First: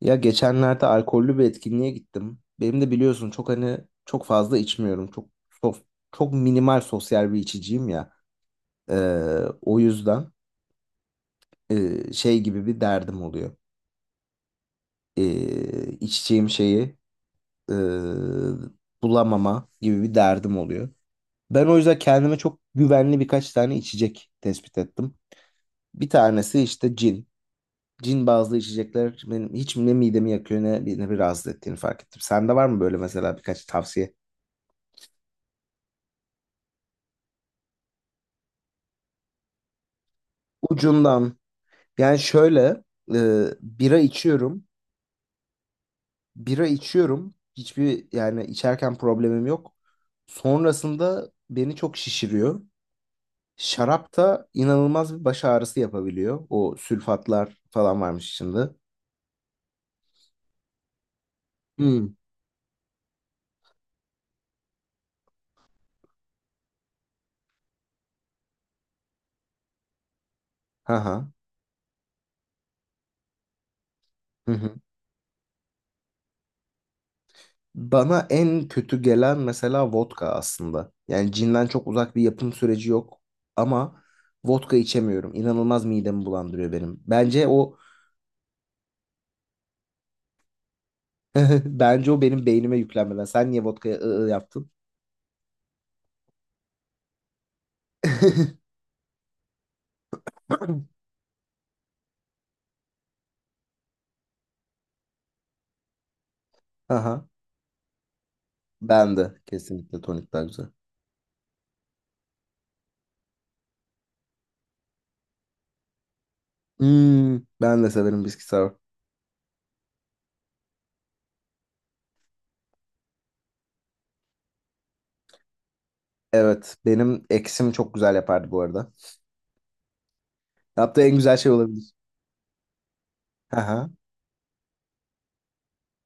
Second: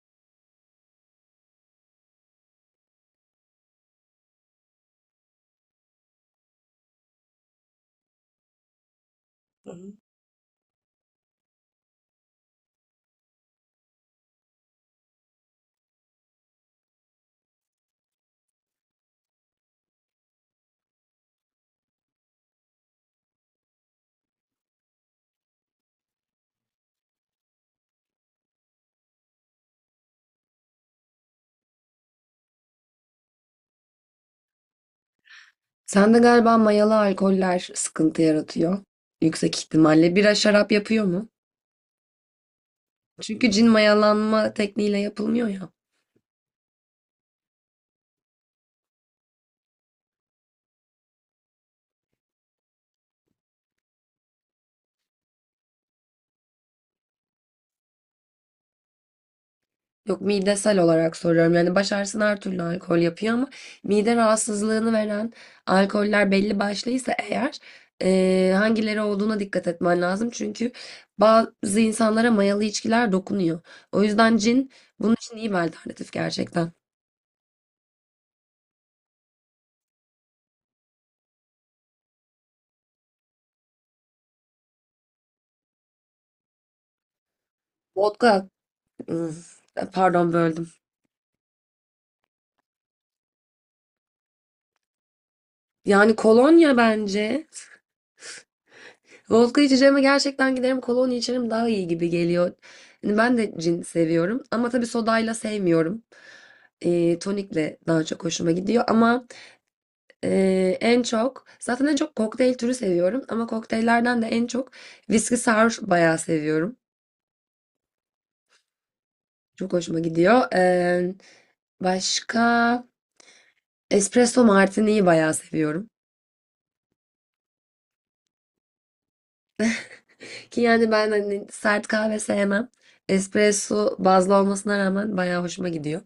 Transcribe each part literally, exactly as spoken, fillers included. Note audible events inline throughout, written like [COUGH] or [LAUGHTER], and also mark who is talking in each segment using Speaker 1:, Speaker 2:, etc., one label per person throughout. Speaker 1: Ya geçenlerde alkollü bir etkinliğe gittim. Benim de biliyorsun çok hani çok fazla içmiyorum. Çok çok, çok minimal sosyal bir içiciyim ya. Ee,
Speaker 2: Hı
Speaker 1: O
Speaker 2: hı.
Speaker 1: yüzden e, şey gibi bir derdim oluyor. Ee, içeceğim şeyi e, bulamama gibi bir derdim oluyor. Ben o yüzden kendime çok güvenli birkaç tane içecek tespit ettim. Bir tanesi işte cin. Cin bazlı içecekler benim hiç ne midemi yakıyor ne, ne bir rahatsız ettiğini fark ettim. Sende var mı böyle mesela birkaç tavsiye?
Speaker 2: Sende galiba mayalı alkoller sıkıntı yaratıyor. Yüksek ihtimalle. Bira şarap yapıyor mu?
Speaker 1: Ucundan. Yani şöyle e,
Speaker 2: Çünkü cin
Speaker 1: bira
Speaker 2: mayalanma
Speaker 1: içiyorum.
Speaker 2: tekniğiyle yapılmıyor ya.
Speaker 1: Bira içiyorum. Hiçbir yani içerken problemim yok. Sonrasında beni çok şişiriyor. Şarap da inanılmaz bir baş ağrısı yapabiliyor. O sülfatlar falan varmış içinde.
Speaker 2: Yok, midesel olarak soruyorum. Yani baş
Speaker 1: Hmm.
Speaker 2: ağrısına her türlü alkol yapıyor ama mide rahatsızlığını veren alkoller belli başlıysa eğer eee, hangileri olduğuna dikkat etmen lazım. Çünkü
Speaker 1: Haha.
Speaker 2: bazı insanlara mayalı içkiler dokunuyor. O yüzden
Speaker 1: Hı
Speaker 2: cin
Speaker 1: hı.
Speaker 2: bunun için iyi bir alternatif gerçekten.
Speaker 1: Bana en kötü gelen mesela vodka aslında. Yani cinden çok uzak bir yapım süreci yok ama vodka içemiyorum. İnanılmaz midemi bulandırıyor benim. Bence o
Speaker 2: Vodka, ıı, Pardon, böldüm.
Speaker 1: [LAUGHS] Bence o benim beynime yüklenmeden. Sen niye vodkaya ı, ı yaptın?
Speaker 2: Yani kolonya bence.
Speaker 1: [LAUGHS]
Speaker 2: Vodka içeceğime gerçekten giderim kolonya içerim, daha iyi gibi geliyor. Yani ben de cin seviyorum ama tabii sodayla sevmiyorum. E,
Speaker 1: Aha.
Speaker 2: tonikle daha çok hoşuma gidiyor
Speaker 1: Ben
Speaker 2: ama
Speaker 1: de kesinlikle
Speaker 2: e,
Speaker 1: tonik daha güzel.
Speaker 2: en çok zaten en çok kokteyl türü seviyorum ama kokteyllerden de en çok viski sour bayağı seviyorum.
Speaker 1: Hmm, ben de severim bisküvi sour.
Speaker 2: Çok hoşuma gidiyor. E, başka Espresso martini'yi bayağı seviyorum.
Speaker 1: Evet, benim eksim çok güzel yapardı bu arada.
Speaker 2: Ki yani
Speaker 1: Yaptığı
Speaker 2: ben
Speaker 1: en güzel
Speaker 2: hani
Speaker 1: şey
Speaker 2: sert
Speaker 1: olabilir.
Speaker 2: kahve sevmem.
Speaker 1: Aha.
Speaker 2: Espresso bazlı olmasına rağmen bayağı hoşuma gidiyor.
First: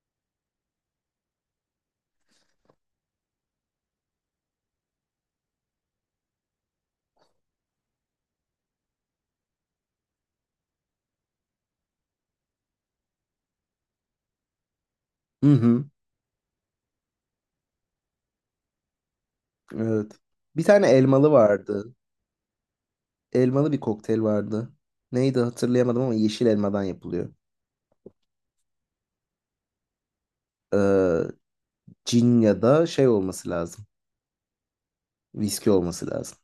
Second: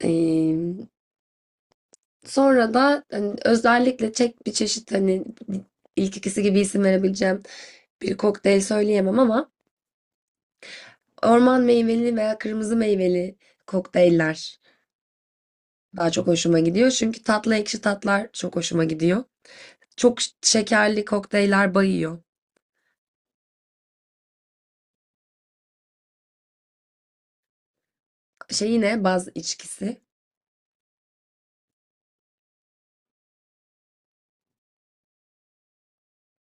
Speaker 2: Ee, Sonra da hani özellikle çek bir çeşit hani ilk ikisi gibi isim verebileceğim bir kokteyl söyleyemem ama orman meyveli veya kırmızı meyveli kokteyller
Speaker 1: Hı hı.
Speaker 2: daha çok hoşuma gidiyor. Çünkü tatlı ekşi tatlar çok hoşuma gidiyor.
Speaker 1: Evet.
Speaker 2: Çok ş-
Speaker 1: Bir tane
Speaker 2: şekerli
Speaker 1: elmalı
Speaker 2: kokteyller
Speaker 1: vardı.
Speaker 2: bayıyor.
Speaker 1: Elmalı bir kokteyl vardı. Neydi hatırlayamadım ama yeşil elmadan yapılıyor.
Speaker 2: Şey, yine baz içkisi.
Speaker 1: Ee, Cin ya da şey olması lazım. Viski olması lazım.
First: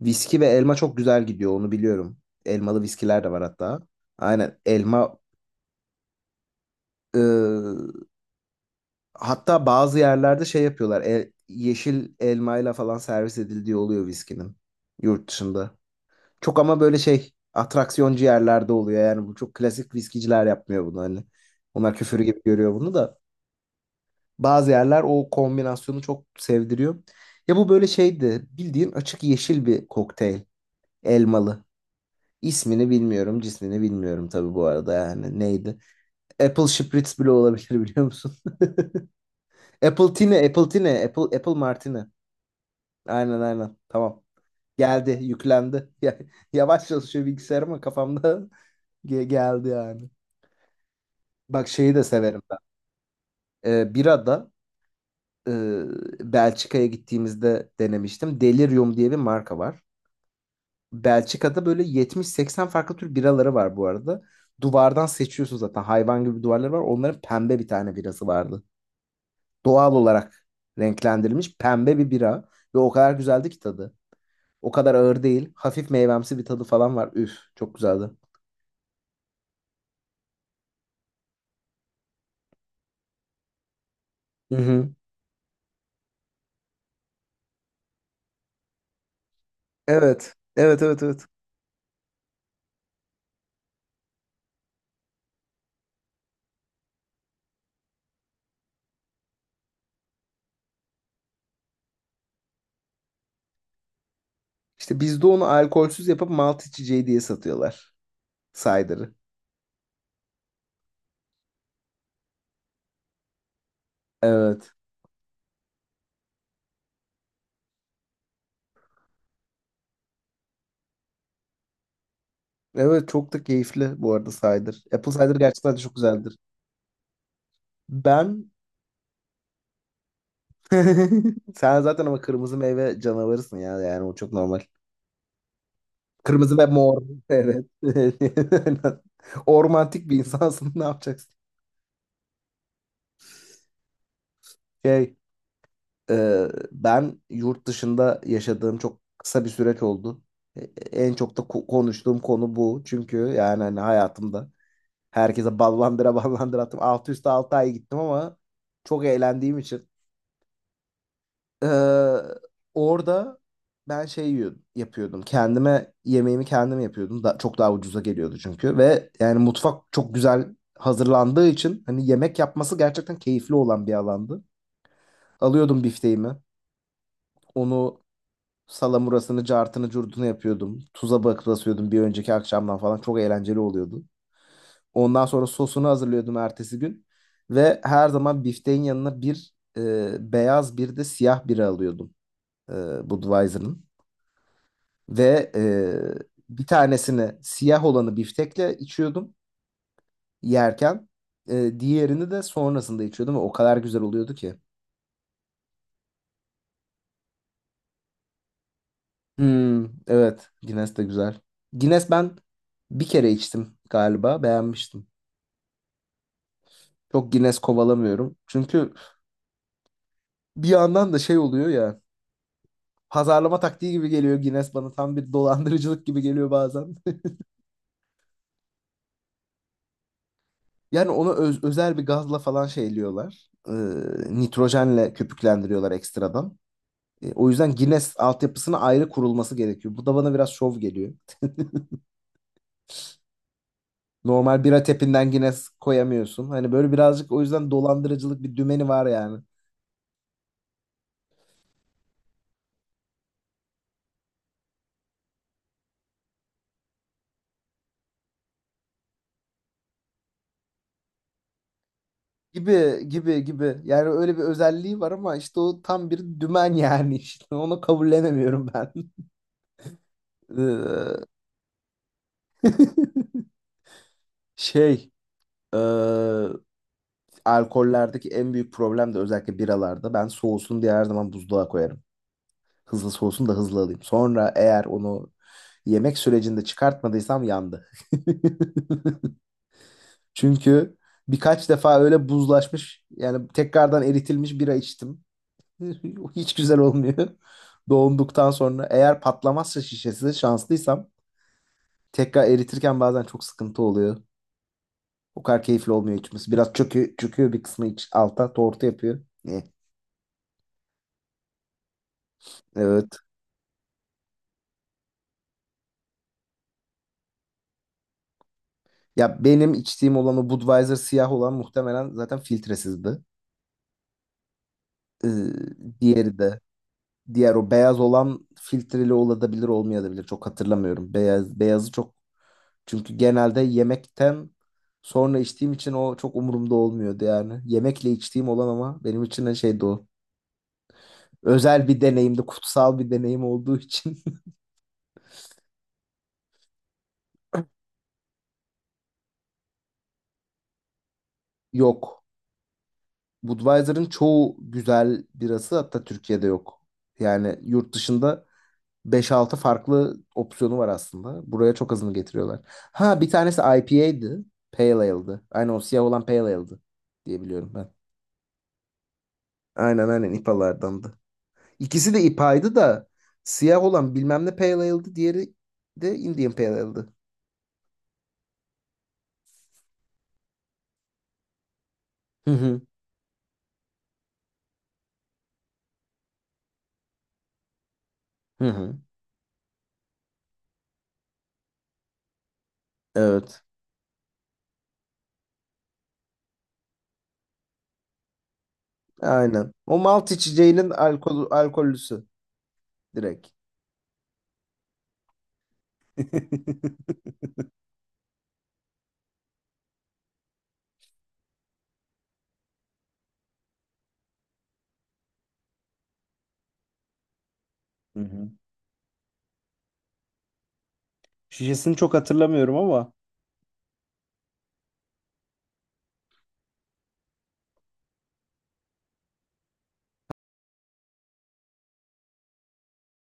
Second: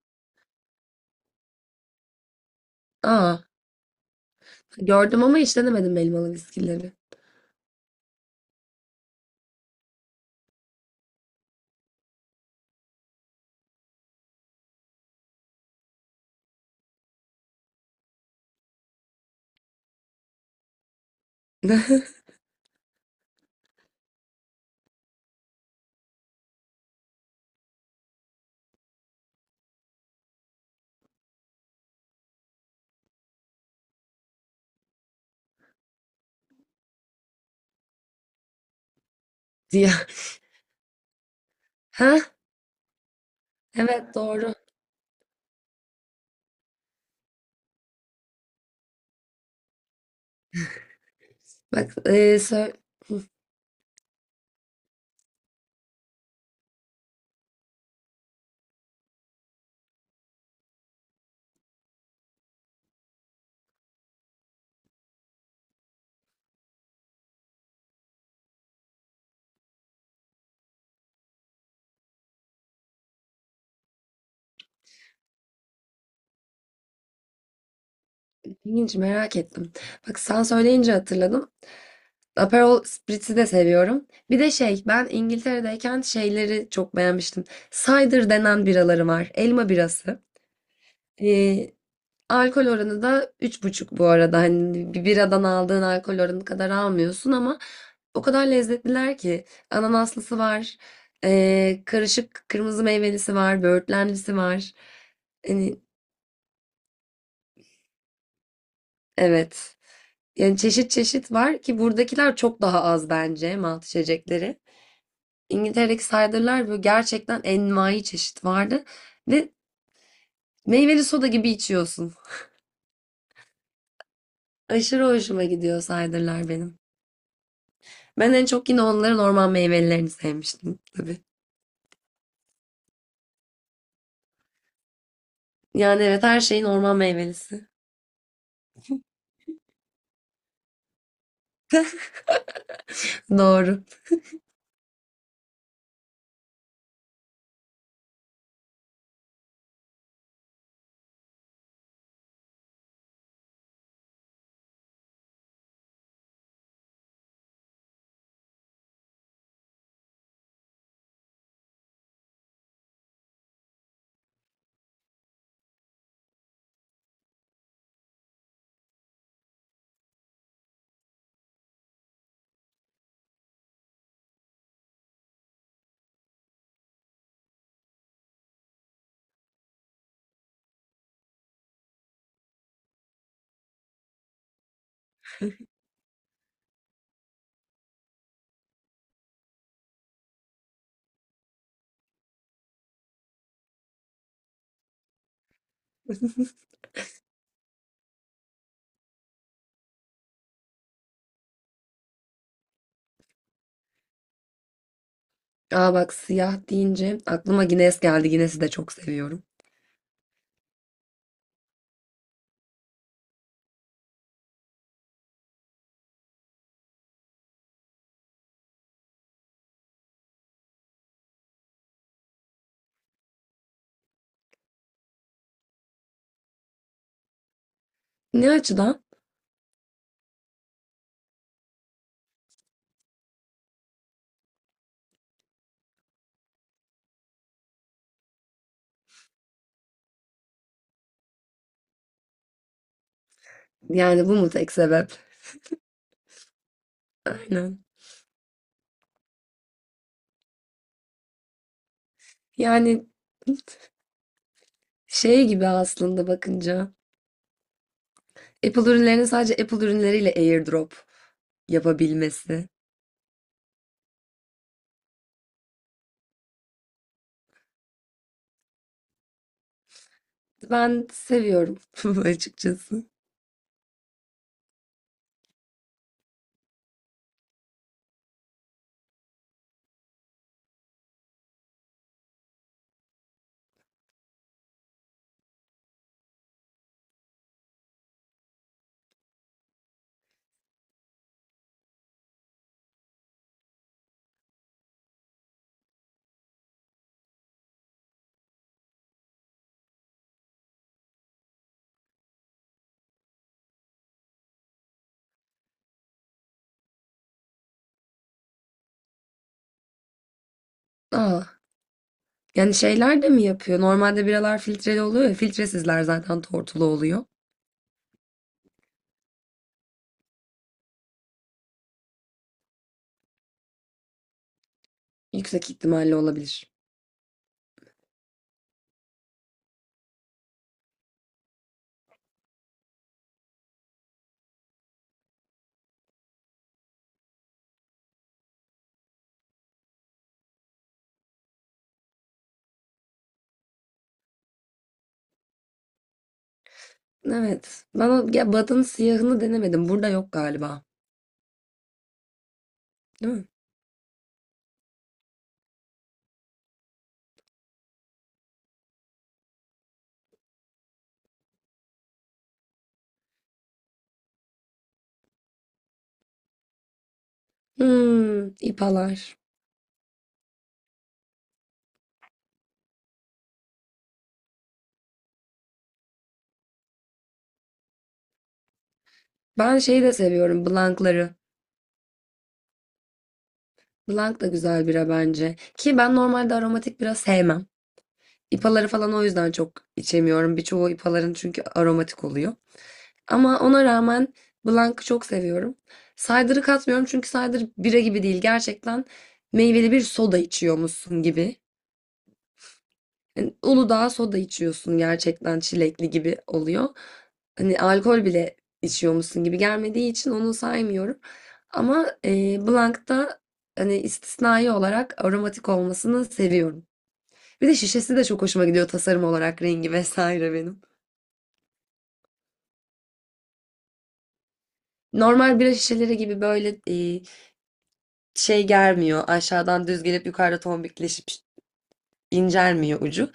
Speaker 1: Viski ve elma çok güzel gidiyor onu biliyorum. Elmalı viskiler de
Speaker 2: Aa,
Speaker 1: var hatta. Aynen elma,
Speaker 2: gördüm ama hiç denemedim elmalı viskileri.
Speaker 1: e, hatta bazı yerlerde şey yapıyorlar. El- yeşil elmayla falan servis edildiği oluyor viskinin yurt dışında. Çok ama böyle şey atraksiyoncu yerlerde oluyor. Yani bu çok klasik viskiciler yapmıyor bunu hani. Onlar
Speaker 2: [LAUGHS]
Speaker 1: küfür gibi görüyor bunu da. Bazı yerler o kombinasyonu çok sevdiriyor. Ya bu böyle şeydi. Bildiğin açık yeşil bir kokteyl. Elmalı. İsmini bilmiyorum, cismini bilmiyorum tabii bu arada yani neydi? Apple Spritz bile olabilir biliyor musun? [LAUGHS]
Speaker 2: diye. [LAUGHS]
Speaker 1: Apple Tine, Apple Tine, Apple, Apple Martini.
Speaker 2: Ha?
Speaker 1: Aynen aynen
Speaker 2: Evet,
Speaker 1: tamam.
Speaker 2: doğru.
Speaker 1: Geldi, yüklendi. [LAUGHS] Ya- Yavaş çalışıyor bilgisayar ama kafamda [LAUGHS] ge- geldi yani. Bak şeyi
Speaker 2: Bak
Speaker 1: de
Speaker 2: e,
Speaker 1: severim ben.
Speaker 2: sö-
Speaker 1: Ee, birada e, Belçika'ya gittiğimizde denemiştim. Delirium diye bir marka var. Belçika'da böyle yetmiş seksen farklı tür biraları var bu arada. Duvardan seçiyorsun zaten. Hayvan gibi duvarları var. Onların pembe bir tane birası vardı. Doğal olarak renklendirilmiş pembe bir bira. Ve o kadar güzeldi ki tadı. O kadar ağır değil. Hafif meyvemsi bir tadı falan var. Üf, çok güzeldi.
Speaker 2: ilginç, merak ettim. Bak sen söyleyince hatırladım. Aperol Spritz'i de seviyorum. Bir de
Speaker 1: Hı
Speaker 2: şey,
Speaker 1: hı.
Speaker 2: ben İngiltere'deyken şeyleri çok beğenmiştim. Cider denen biraları var. Elma birası.
Speaker 1: Evet. Evet, evet, evet.
Speaker 2: E, alkol oranı da üç buçuk bu arada. Hani bir biradan aldığın alkol oranı kadar almıyorsun ama o kadar lezzetliler ki. Ananaslısı var. E, karışık kırmızı meyvelisi var. Böğürtlenlisi var.
Speaker 1: İşte bizde onu
Speaker 2: Hani
Speaker 1: alkolsüz yapıp malt içeceği diye satıyorlar. Cider'ı.
Speaker 2: evet. Yani çeşit çeşit var ki buradakiler çok daha az bence malt içecekleri.
Speaker 1: Evet.
Speaker 2: İngiltere'deki cider'lar böyle gerçekten envai çeşit vardı ve meyveli soda gibi içiyorsun.
Speaker 1: Evet çok da keyifli bu arada cider.
Speaker 2: Aşırı
Speaker 1: Apple cider
Speaker 2: hoşuma
Speaker 1: gerçekten de
Speaker 2: gidiyor
Speaker 1: çok güzeldir.
Speaker 2: cider'lar benim. Ben en
Speaker 1: Ben.
Speaker 2: çok yine onların orman meyvelilerini sevmiştim tabii.
Speaker 1: [LAUGHS] Sen zaten ama kırmızı meyve canavarısın ya. Yani o çok normal.
Speaker 2: Yani evet, her
Speaker 1: Kırmızı
Speaker 2: şeyin
Speaker 1: ve
Speaker 2: orman
Speaker 1: mor. Evet.
Speaker 2: meyvelisi.
Speaker 1: [LAUGHS] Ormantik bir insansın. [LAUGHS] Ne yapacaksın?
Speaker 2: [LAUGHS] Doğru.
Speaker 1: Şey, e, ben yurt dışında yaşadığım çok kısa bir süreç oldu. E, En çok da ko- konuştuğum konu bu. Çünkü yani hani hayatımda herkese ballandıra ballandıra attım. Altı üstü altı ay gittim ama çok eğlendiğim için. Ee, Orada ben şey yiyor- yapıyordum. Kendime yemeğimi kendim yapıyordum. Da, çok daha ucuza geliyordu çünkü. Ve yani mutfak çok güzel hazırlandığı için hani yemek yapması gerçekten keyifli olan bir alandı. Alıyordum bifteğimi. Onu salamurasını, cartını, curtunu yapıyordum. Tuza bakıp basıyordum bir önceki akşamdan falan. Çok eğlenceli oluyordu. Ondan sonra sosunu hazırlıyordum ertesi gün. Ve her zaman bifteğin yanına bir e, beyaz bir de siyah biri alıyordum. E, Budweiser'ın. Ve e, bir tanesini siyah olanı biftekle içiyordum yerken. E, diğerini de sonrasında içiyordum ve o kadar güzel oluyordu ki.
Speaker 2: Aa, bak, siyah deyince aklıma Guinness geldi. Guinness'i de çok seviyorum.
Speaker 1: Hmm, evet Guinness de güzel. Guinness ben bir kere içtim galiba beğenmiştim. Çok Guinness kovalamıyorum. Çünkü bir yandan da şey oluyor ya, pazarlama taktiği gibi geliyor Guinness bana, tam bir dolandırıcılık gibi geliyor bazen. [LAUGHS]
Speaker 2: Ne açıdan?
Speaker 1: Yani onu öz- özel bir gazla falan şeyliyorlar. E, nitrojenle köpüklendiriyorlar ekstradan. E, O yüzden Guinness altyapısına ayrı kurulması gerekiyor. Bu da bana biraz şov geliyor.
Speaker 2: Yani bu mu
Speaker 1: Normal
Speaker 2: tek
Speaker 1: bira
Speaker 2: sebep?
Speaker 1: tepinden Guinness koyamıyorsun. Hani böyle birazcık o yüzden
Speaker 2: Aynen.
Speaker 1: dolandırıcılık bir dümeni var yani.
Speaker 2: Yani Şey gibi aslında bakınca. Apple ürünlerinin sadece Apple ürünleriyle AirDrop yapabilmesi.
Speaker 1: Gibi gibi gibi. Yani öyle bir özelliği var ama işte o tam bir dümen [LAUGHS] yani işte. Onu kabullenemiyorum ben. [LAUGHS]
Speaker 2: Ben
Speaker 1: Ee,
Speaker 2: seviyorum [LAUGHS] açıkçası.
Speaker 1: [LAUGHS] Şey, e, alkollerdeki en büyük problem de özellikle biralarda. Ben soğusun diye her zaman buzluğa koyarım. Hızlı soğusun da hızlı alayım. Sonra eğer onu yemek sürecinde çıkartmadıysam yandı. [LAUGHS] Çünkü birkaç defa öyle buzlaşmış yani tekrardan eritilmiş bira içtim. [LAUGHS] Hiç güzel olmuyor. Doğunduktan sonra eğer patlamazsa şişesi şanslıysam tekrar eritirken bazen çok sıkıntı oluyor. O kadar keyifli olmuyor içmesi. Biraz çöküyor, çöküyor bir kısmı iç, alta tortu yapıyor. Eh,
Speaker 2: Aa, yani
Speaker 1: evet.
Speaker 2: şeyler de mi yapıyor? Normalde biralar filtreli oluyor ya. Filtresizler zaten tortulu oluyor.
Speaker 1: Ya benim içtiğim olan o Budweiser siyah olan muhtemelen zaten filtresizdi. Ee,
Speaker 2: Yüksek ihtimalle
Speaker 1: Diğeri de.
Speaker 2: olabilir.
Speaker 1: Diğer o beyaz olan filtreli olabilir olmayabilir. Çok hatırlamıyorum. Beyaz, beyazı çok. Çünkü genelde yemekten sonra içtiğim için o çok umurumda olmuyordu yani. Yemekle içtiğim olan ama benim için de şeydi o. Özel bir deneyimdi, kutsal bir deneyim olduğu için. [LAUGHS]
Speaker 2: Evet. Ben o ya, Bad'ın siyahını denemedim. Burada yok galiba.
Speaker 1: Yok.
Speaker 2: Değil mi?
Speaker 1: Budweiser'ın çoğu güzel birası hatta Türkiye'de yok. Yani yurt dışında beş altı farklı opsiyonu var aslında. Buraya çok azını getiriyorlar. Ha bir tanesi I P A'ydı. Pale Ale'dı. Aynen o siyah olan Pale Ale'dı diye biliyorum ben.
Speaker 2: Hmm, ipalar.
Speaker 1: Aynen aynen I P A'lardandı. İkisi de I P A'ydı da siyah olan bilmem ne Pale Ale'dı. Diğeri de Indian Pale Ale'dı.
Speaker 2: Ben şeyi de seviyorum. Blankları.
Speaker 1: Hı hı.
Speaker 2: Blank da güzel bira bence. Ki ben normalde aromatik bira sevmem.
Speaker 1: Hı
Speaker 2: İpaları
Speaker 1: hı.
Speaker 2: falan o yüzden çok içemiyorum. Birçoğu ipaların çünkü aromatik oluyor. Ama
Speaker 1: Evet.
Speaker 2: ona rağmen Blanc'ı çok seviyorum. Cider'ı katmıyorum çünkü cider bira gibi değil. Gerçekten
Speaker 1: Aynen.
Speaker 2: meyveli
Speaker 1: O
Speaker 2: bir
Speaker 1: malt
Speaker 2: soda
Speaker 1: içeceğinin
Speaker 2: içiyormuşsun
Speaker 1: alkol,
Speaker 2: gibi.
Speaker 1: alkollüsü direkt.
Speaker 2: Yani Uludağ soda içiyorsun, gerçekten çilekli gibi
Speaker 1: [LAUGHS]
Speaker 2: oluyor. Hani alkol bile içiyormuşsun gibi gelmediği için onu saymıyorum. Ama e, Blanc'ta hani istisnai olarak aromatik olmasını seviyorum. Bir de şişesi
Speaker 1: Hı
Speaker 2: de çok
Speaker 1: hı.
Speaker 2: hoşuma gidiyor tasarım olarak, rengi vesaire benim.
Speaker 1: Şişesini çok hatırlamıyorum ama.
Speaker 2: Normal bira şişeleri gibi böyle e, şey germiyor. Aşağıdan düz gelip yukarıda tombikleşip incelmiyor ucu.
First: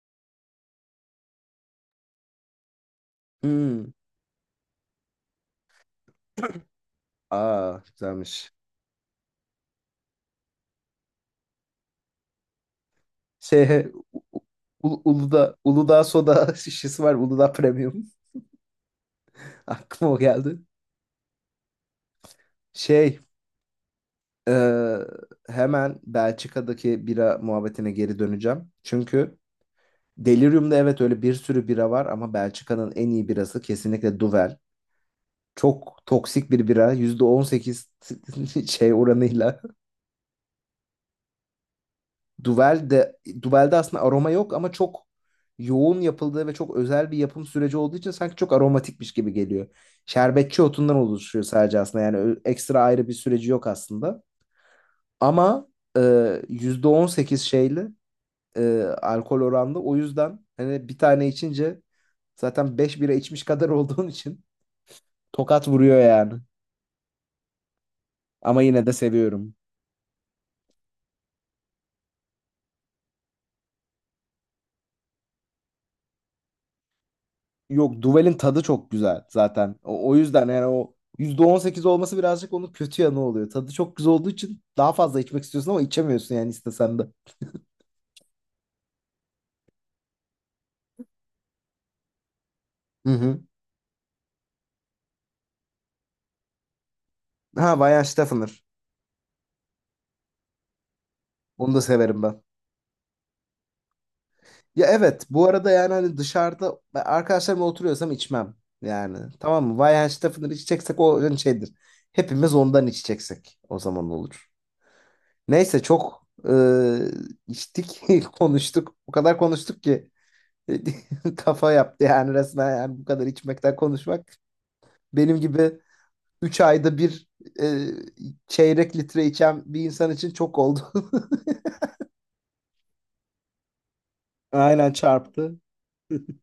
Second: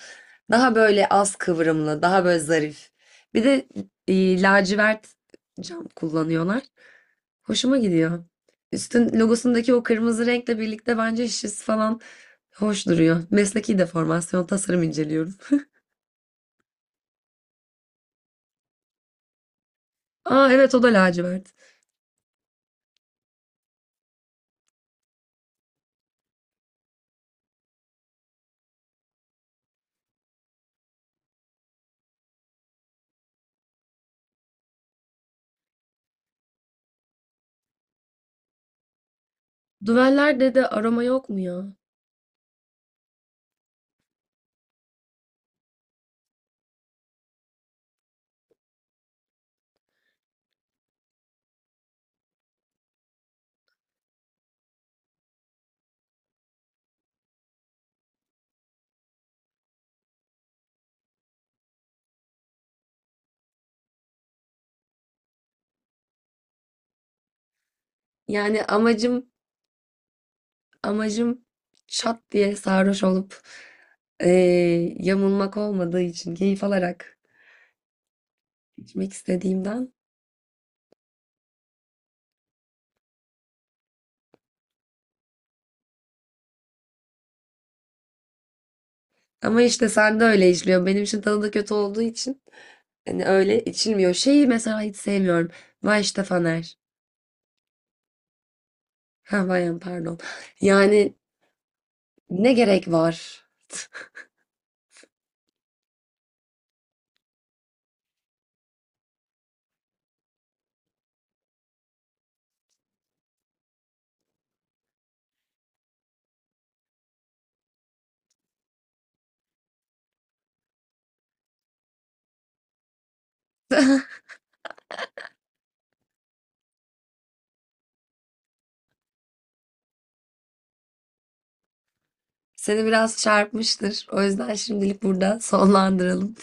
Speaker 2: Daha böyle az kıvrımlı, daha böyle zarif. Bir de
Speaker 1: Hmm.
Speaker 2: e, lacivert cam kullanıyorlar. Hoşuma
Speaker 1: Aa
Speaker 2: gidiyor.
Speaker 1: güzelmiş.
Speaker 2: Üstün logosundaki o kırmızı renkle birlikte bence şişesi falan hoş duruyor. Mesleki
Speaker 1: Şey, U-
Speaker 2: deformasyon, tasarım
Speaker 1: U-
Speaker 2: inceliyorum.
Speaker 1: Uludağ, Uludağ soda [LAUGHS] şişesi var. Uludağ Premium. [LAUGHS] Aklıma o
Speaker 2: [LAUGHS] Aa
Speaker 1: geldi.
Speaker 2: evet, o da lacivert.
Speaker 1: Şey, e, hemen Belçika'daki bira muhabbetine geri döneceğim. Çünkü Delirium'da evet öyle bir sürü bira var ama Belçika'nın en iyi birası kesinlikle Duvel. Çok toksik bir bira. Yüzde on sekiz [LAUGHS] şey oranıyla.
Speaker 2: Düveller de de aroma yok mu ya?
Speaker 1: Duvel de Duvel'de aslında aroma yok ama çok yoğun yapıldığı ve çok özel bir yapım süreci olduğu için sanki çok aromatikmiş gibi geliyor. Şerbetçi otundan oluşuyor sadece aslında. Yani ö- ekstra ayrı bir süreci yok aslında. Ama e, yüzde on sekiz şeyli e, alkol oranlı. O yüzden hani bir tane içince zaten beş bira içmiş kadar [LAUGHS] olduğun için tokat vuruyor yani. Ama
Speaker 2: Yani
Speaker 1: yine de
Speaker 2: amacım
Speaker 1: seviyorum.
Speaker 2: Amacım şat diye sarhoş olup eee, yamulmak olmadığı için keyif alarak
Speaker 1: Yok, Duvel'in tadı çok
Speaker 2: içmek
Speaker 1: güzel zaten.
Speaker 2: istediğimden.
Speaker 1: O, o yüzden yani o yüzde on sekiz olması birazcık onun kötü yanı oluyor. Tadı çok güzel olduğu için daha fazla içmek istiyorsun ama içemiyorsun yani istesen de.
Speaker 2: Ama işte sen de öyle içiliyor. Benim için tadı da kötü olduğu için
Speaker 1: Hı
Speaker 2: hani
Speaker 1: hı.
Speaker 2: öyle içilmiyor. Şeyi mesela hiç sevmiyorum. Vay işte Faner.
Speaker 1: Ha, Bayan Steffner.
Speaker 2: Ha, Vayan, pardon. Yani
Speaker 1: Onu da severim ben.
Speaker 2: ne gerek var?
Speaker 1: Ya evet bu arada, yani hani dışarıda ben arkadaşlarımla oturuyorsam içmem. Yani tamam mı? Bayan Steffner içeceksek o hani şeydir. Hepimiz ondan içeceksek o zaman olur. Neyse çok e, içtik [LAUGHS] konuştuk. O kadar konuştuk ki. [LAUGHS] Kafa yaptı yani resmen, yani bu kadar içmekten konuşmak. Benim gibi üç ayda bir e, çeyrek litre içen bir insan için çok oldu. [LAUGHS]
Speaker 2: Seni biraz çarpmıştır. O yüzden
Speaker 1: Aynen,
Speaker 2: şimdilik burada
Speaker 1: çarptı.
Speaker 2: sonlandıralım.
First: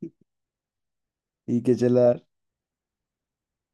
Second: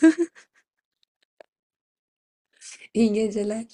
Speaker 1: [LAUGHS] İyi geceler.
Speaker 2: [LAUGHS] İyi geceler.